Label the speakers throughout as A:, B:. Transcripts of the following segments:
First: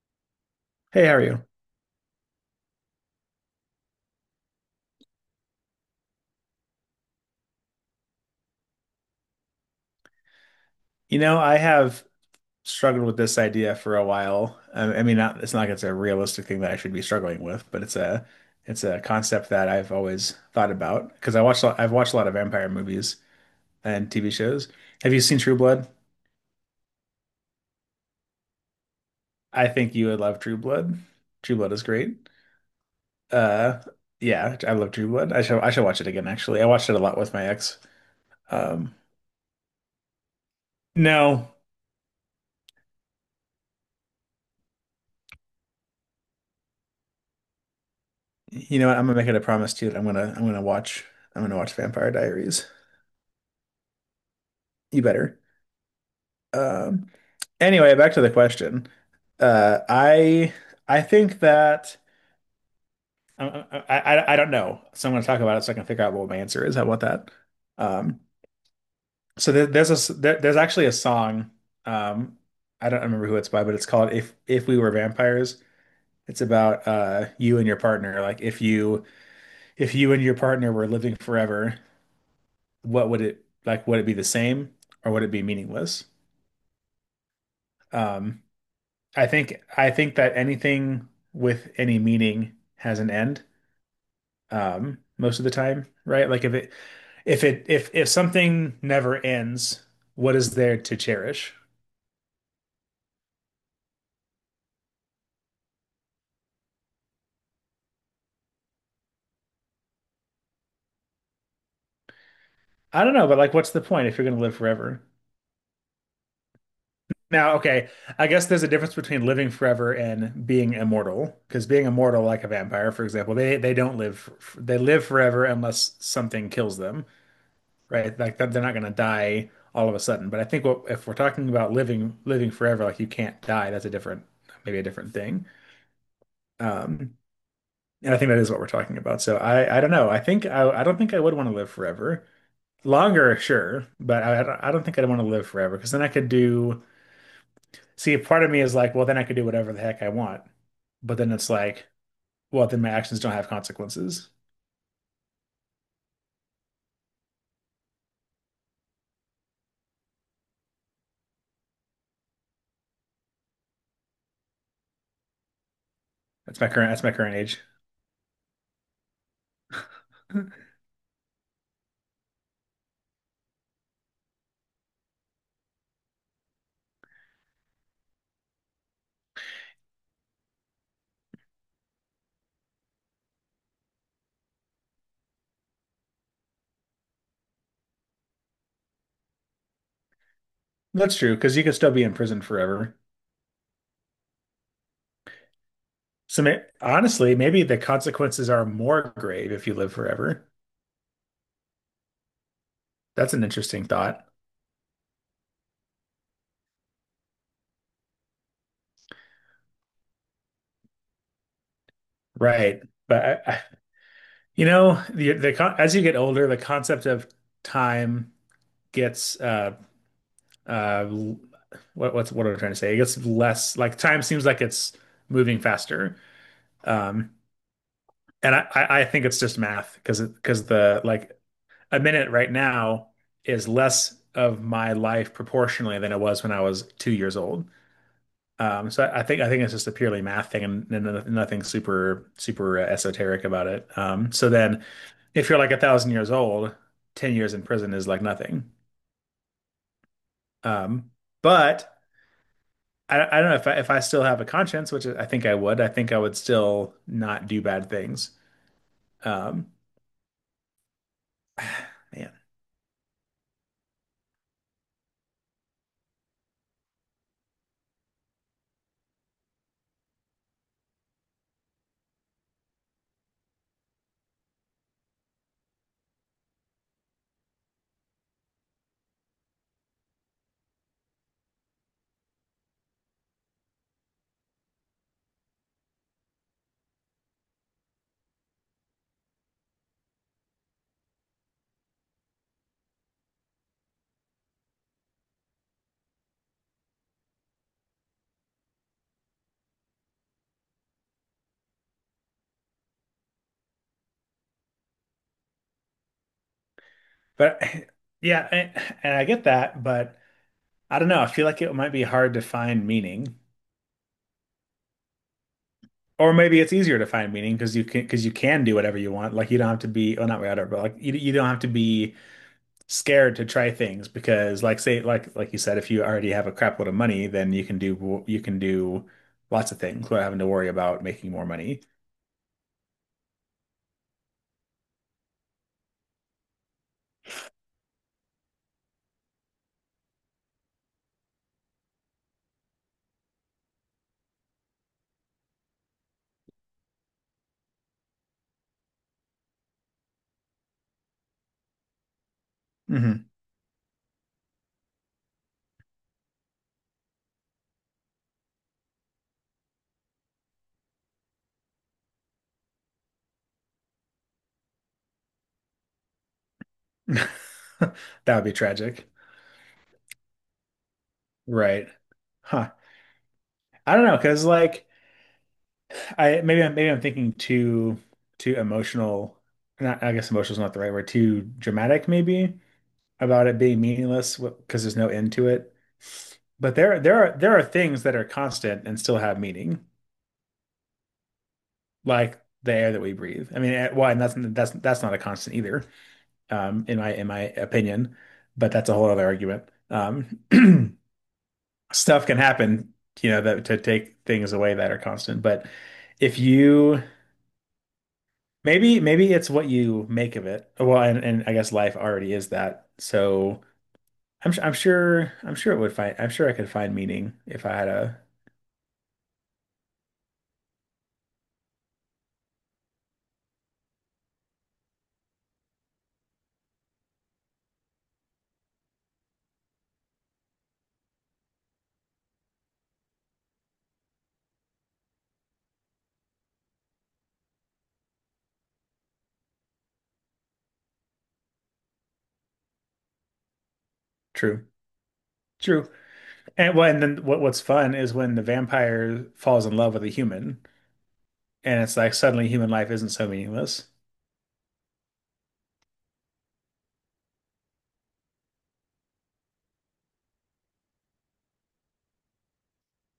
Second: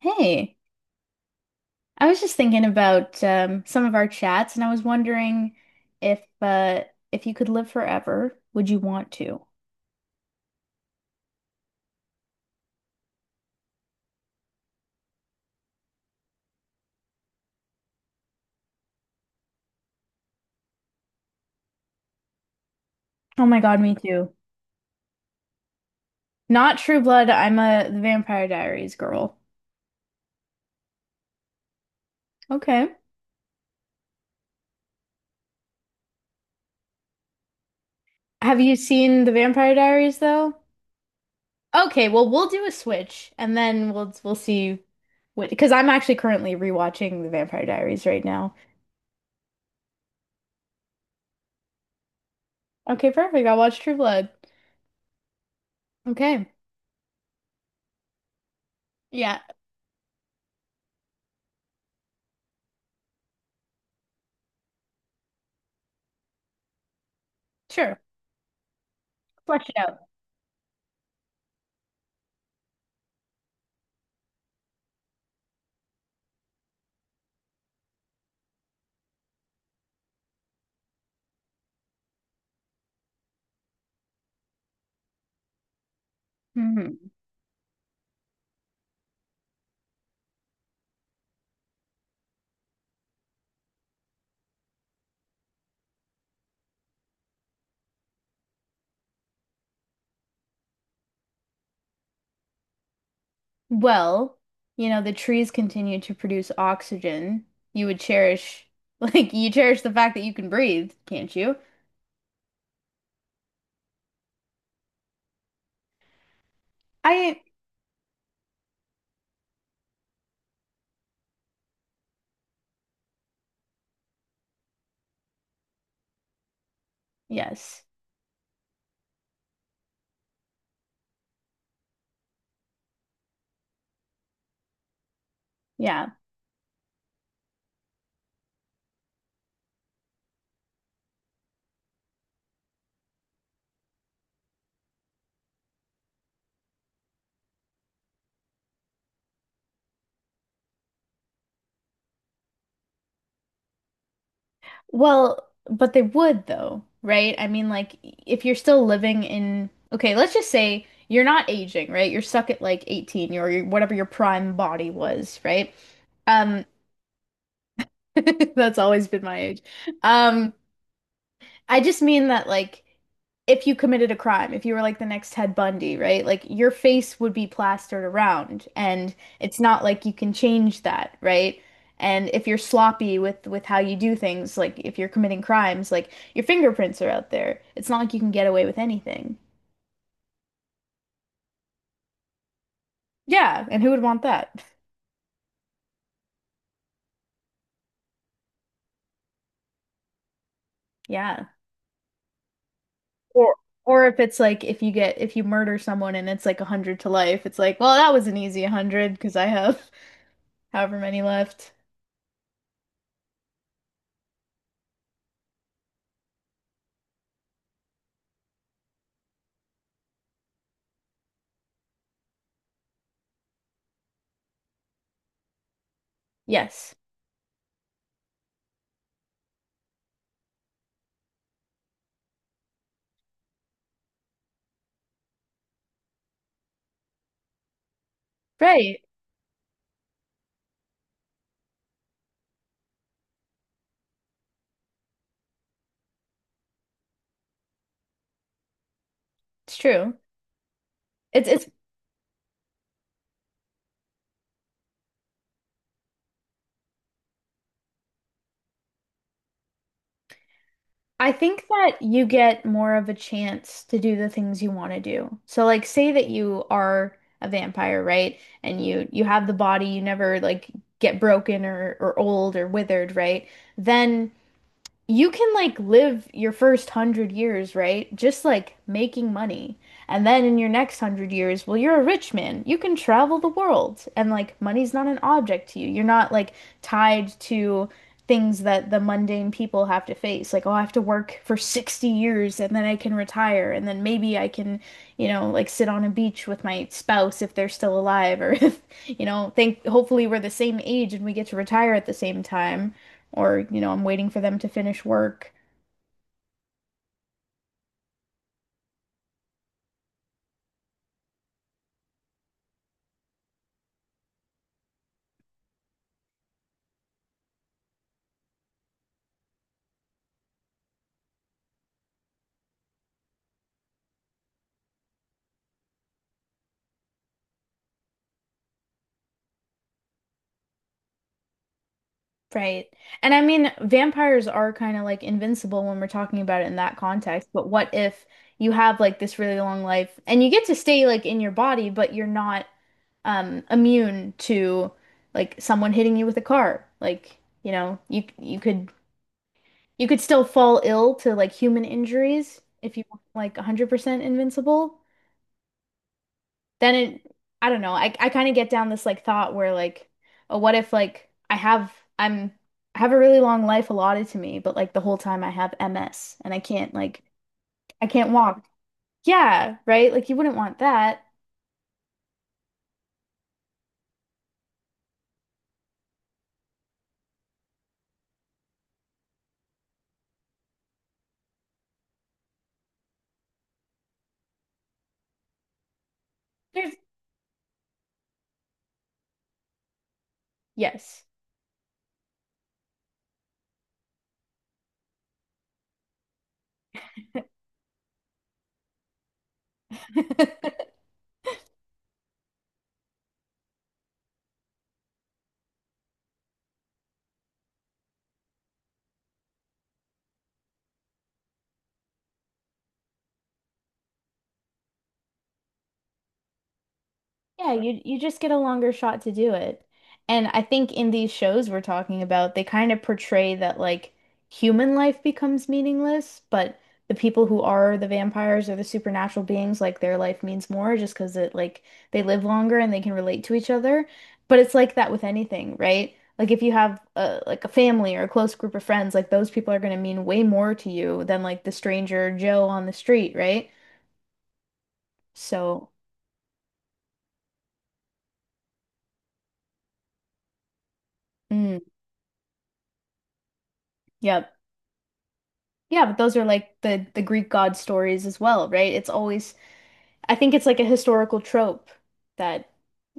A: Hey,
B: Hey, how are you?
A: I was just thinking about some of our chats, and I was wondering if if you could live forever, would you want to?
B: You know, I have struggled with this idea for a while. I mean, not, it's not like it's a realistic thing that I should be struggling with, but it's a concept that I've always thought about because I've watched a lot of vampire movies
A: Oh my God, me
B: and TV
A: too.
B: shows. Have you seen True Blood?
A: Not True Blood. I'm a the Vampire Diaries girl.
B: I think you would love True Blood. True Blood is great.
A: Okay.
B: Uh, yeah, I love True Blood. I shall watch it again, actually. I watched it a lot with my ex.
A: Have you
B: Um,
A: seen the Vampire Diaries though?
B: no,
A: Okay, well we'll do a switch, and then we'll see what because I'm actually currently rewatching the Vampire Diaries right now.
B: you know what? I'm gonna make it a promise to you that I'm gonna watch Vampire Diaries.
A: Okay, perfect. I'll watch True Blood.
B: You better.
A: Okay.
B: Um, anyway, back to the question.
A: Yeah,
B: Uh, I I think that I don't know. So I'm going to talk about it so I can figure out what my answer is. How about that?
A: sure.
B: Um, so
A: Flesh it out.
B: there's actually a song. Um, I don't remember who it's by, but it's called "If We Were Vampires." It's about you and your partner. Like if you and your partner were living forever, what would it like? Would it be the same or would it be meaningless?
A: Mhm.
B: Um, I think that anything with any meaning has an end, most of the time, right? Like if it if it if something never ends, what is there to cherish?
A: Well, you know, the trees continue to produce oxygen. You would cherish, like, you cherish the fact that you can breathe, can't you?
B: I don't know, but like what's the point if you're gonna live forever?
A: I—
B: Now, okay, I guess there's a difference between living forever and being immortal, because being immortal, like a vampire, for example, they live forever unless something kills them.
A: yes.
B: Right? Like that they're not going to die all of a sudden. But I think what, if we're talking about living forever, like you can't die, that's a different maybe a different thing.
A: Yeah.
B: Um, and I think that is what we're talking about. So I don't know. I think I don't think I would want to live forever. Longer, sure, but I don't think I'd want to live forever because then I could do. See, part of me is like, well, then I could do whatever the heck I want. But then it's like, well, then my actions don't have consequences.
A: Well, but they would, though, right? I mean, like, if you're still living in, okay, let's just say you're not aging, right? You're stuck at like 18 or your, whatever your prime body was, right?
B: That's
A: Um,
B: my current that's my current age.
A: that's always been my age. Um, I just mean that like if you committed a crime, if you were like the next Ted Bundy, right? Like your face would be plastered around and it's not like you can change that, right? And if you're sloppy with how you do things, like if you're committing crimes, like your fingerprints are out there. It's not like you can get away with anything.
B: That's true, because you could still be in prison forever.
A: Yeah, and who would want that?
B: So may honestly, maybe the consequences are more grave if you live forever.
A: Yeah.
B: That's an
A: Or
B: interesting
A: or if
B: thought,
A: it's like if you get if you murder someone and it's like 100 to life, it's like, well, that was an easy hundred because I have however many left.
B: right? But you know, the con as you get older, the concept of time gets uh l- what am I trying to say? It gets less, like time seems like it's moving faster.
A: Yes.
B: Um, and I think it's just math because the like a minute right now is less of my life proportionally than it was when I was 2 years old. Um,
A: Right.
B: so I think it's just a purely math thing, and no- nothing super esoteric about it. So then if you're like 1,000 years old, 10 years in prison is like nothing.
A: It's true.
B: Um,
A: It's
B: but I don't know if if I still have a conscience, which I think I would. I think I would still not do bad things. Um,
A: I think that you
B: Man,
A: get more of a chance to do the things you want to do. So like say that you are a vampire, right? And you have the body, you never like get broken or old or withered, right? Then you can like live your first 100 years, right? Just like making money. And then in your next 100 years, well, you're a rich man. You can travel the world. And like money's not an object to you. You're not like tied to things that the mundane people have to face. Like, oh, I have to work for 60 years and then I can retire. And then maybe I can, you know, like sit on a beach with my spouse if they're still alive or if, you know, think hopefully we're the same age and we get to retire at the same time or, you know, I'm waiting for them to finish work.
B: but yeah, and I get that, but I don't know. I feel like it might be hard to find meaning. Or maybe it's easier to find meaning because you can do whatever you want. Like you don't have to be, well, not whatever, but like you don't have to be scared to try things because like say, like you said, if you already have a crapload of money, then you can do lots of things without having to worry about making more money.
A: Right. And I mean, vampires are kind of like invincible when we're talking about it in that context, but what if you have like this really long life and you get to stay like in your body, but you're not immune to like someone hitting you with a car. Like, you know, you could you could still fall ill to like human injuries if you were
B: Hmm.
A: like 100% invincible. Then it— I don't know. I kind of get down this like thought where like, oh, what if like I have— I'm— I have a really long life allotted to me, but like the whole time I have MS and I can't like I can't
B: That would be
A: walk.
B: tragic,
A: Yeah, right? Like you wouldn't want that.
B: right? Huh. I don't know because, like, maybe I'm thinking too emotional. Not, I guess emotional is not the right word. Too dramatic maybe. About it being meaningless because there's no end to it. But
A: There's—
B: there are things that are constant and still have meaning,
A: yes.
B: like the air that we breathe. I mean, well, and that's not a constant either, in my opinion. But that's a whole other argument. Um, stuff can happen, you know, that to take things away that are constant. But if you, maybe it's what you make of it. Well, and I guess life already is that. So I'm su- I'm sure it would find I'm sure I could find meaning if
A: Yeah,
B: I had
A: you
B: a.
A: just get a longer shot to do it. And I think in these shows we're talking about, they kind of portray that like human life becomes meaningless, but the people who are the vampires or the supernatural beings, like their life means more just because it like they live longer and they can relate to each other. But it's like that with anything, right? Like if you have a, like a family or a close group of friends, like those people are going to mean way more to you than like the stranger Joe on the street, right?
B: True, true.
A: So,
B: And, well, and then what what's fun is when the vampire falls in love with a human
A: mm,
B: and it's like suddenly human life isn't so meaningless.
A: yep. Yeah, but those are like the Greek god stories as well, right? It's always— I think it's like a historical trope that,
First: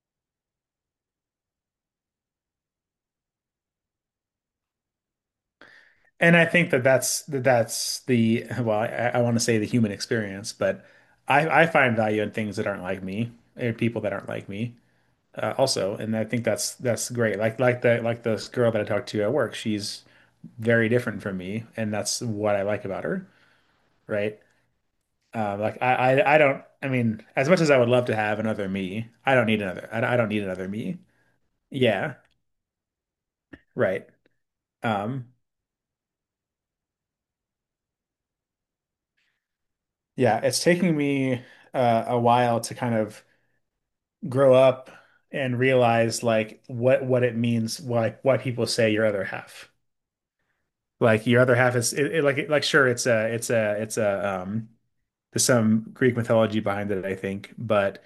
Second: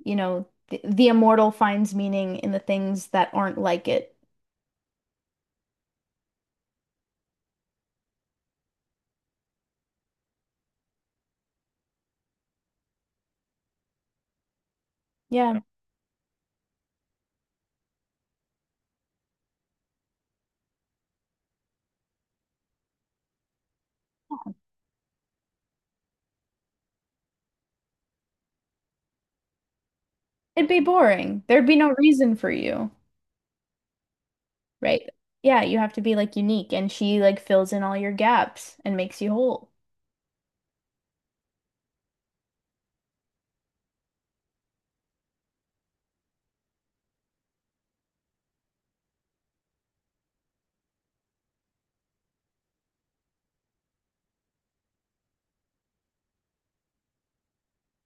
A: you know, the immortal finds meaning in the things that aren't like it.
B: And I think that that's the, well, I want to say the human experience, but I find value in things that aren't like me and people that aren't like me,
A: Yeah.
B: also. And I think that's great, like the, this girl that I talked to at work, she's very different from me and that's what I like about her, right? Like I don't. I mean, as much as I would love to have another me, I don't need another. I don't need another
A: It'd be
B: me.
A: boring. There'd be no
B: Yeah,
A: reason for you,
B: right.
A: right?
B: Um,
A: Yeah, you have to be like unique and she like fills in all your gaps and makes you whole.
B: yeah, it's taking me a while to kind of grow up and realize like what it means. Why people say your other half. Like your other half is, like, sure, it's a it's a it's a there's some Greek mythology behind it I think, but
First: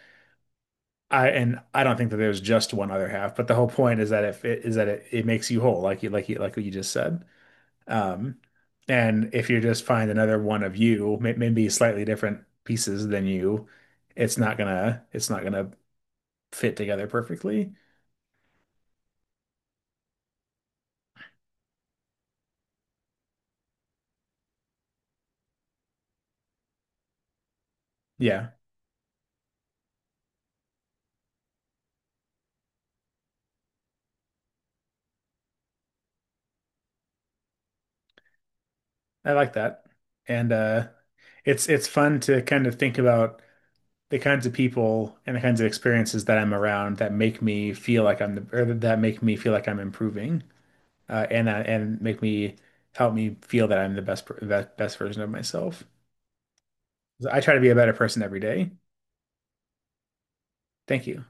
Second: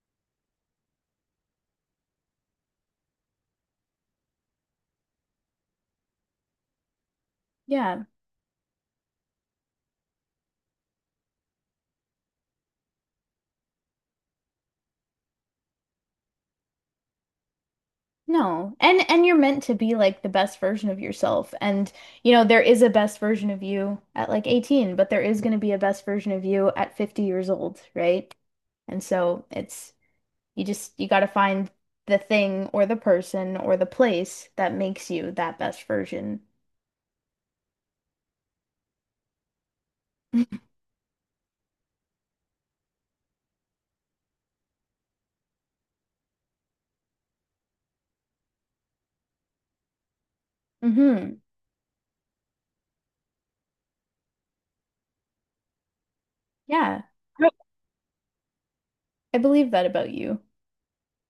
B: I and I don't think that there's just one other half, but the whole point is that if it is that it makes you whole, like you like you like what you just said.
A: Yeah.
B: Um, and if you just find another one of you, maybe slightly different pieces than you, it's not gonna fit together perfectly.
A: No. And you're meant to be like the best version of yourself. And you know, there is a best version of you at like 18, but there is going to be a best version of you at 50 years old, right?
B: Yeah,
A: And so it's— you just— you got to find the thing or the person or the place that makes you that best version.
B: I like that. And it's fun to kind of think about the kinds of people and the kinds of experiences that I'm around that make me feel like I'm the or that make me feel like I'm improving.
A: Mm-hmm.
B: And that, and make me help me feel that I'm the the best version of myself.
A: Yeah,
B: I try to be a better person every day.
A: I believe that about you.
B: Thank you.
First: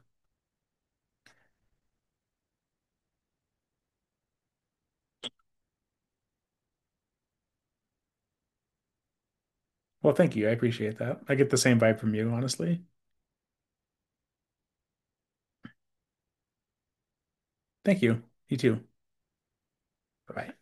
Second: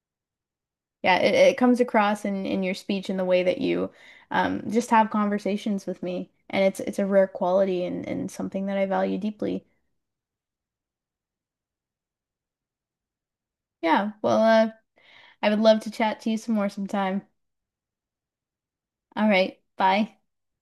A: Yeah, it comes across in your speech and the way that you just have conversations with me. And it's a rare quality and something that I value deeply.
B: Well, thank you. I appreciate that. I get the same vibe from you, honestly.
A: Yeah, well, I would love to chat to you some more sometime.
B: Thank you. You too.
A: All right, bye.
B: Bye-bye.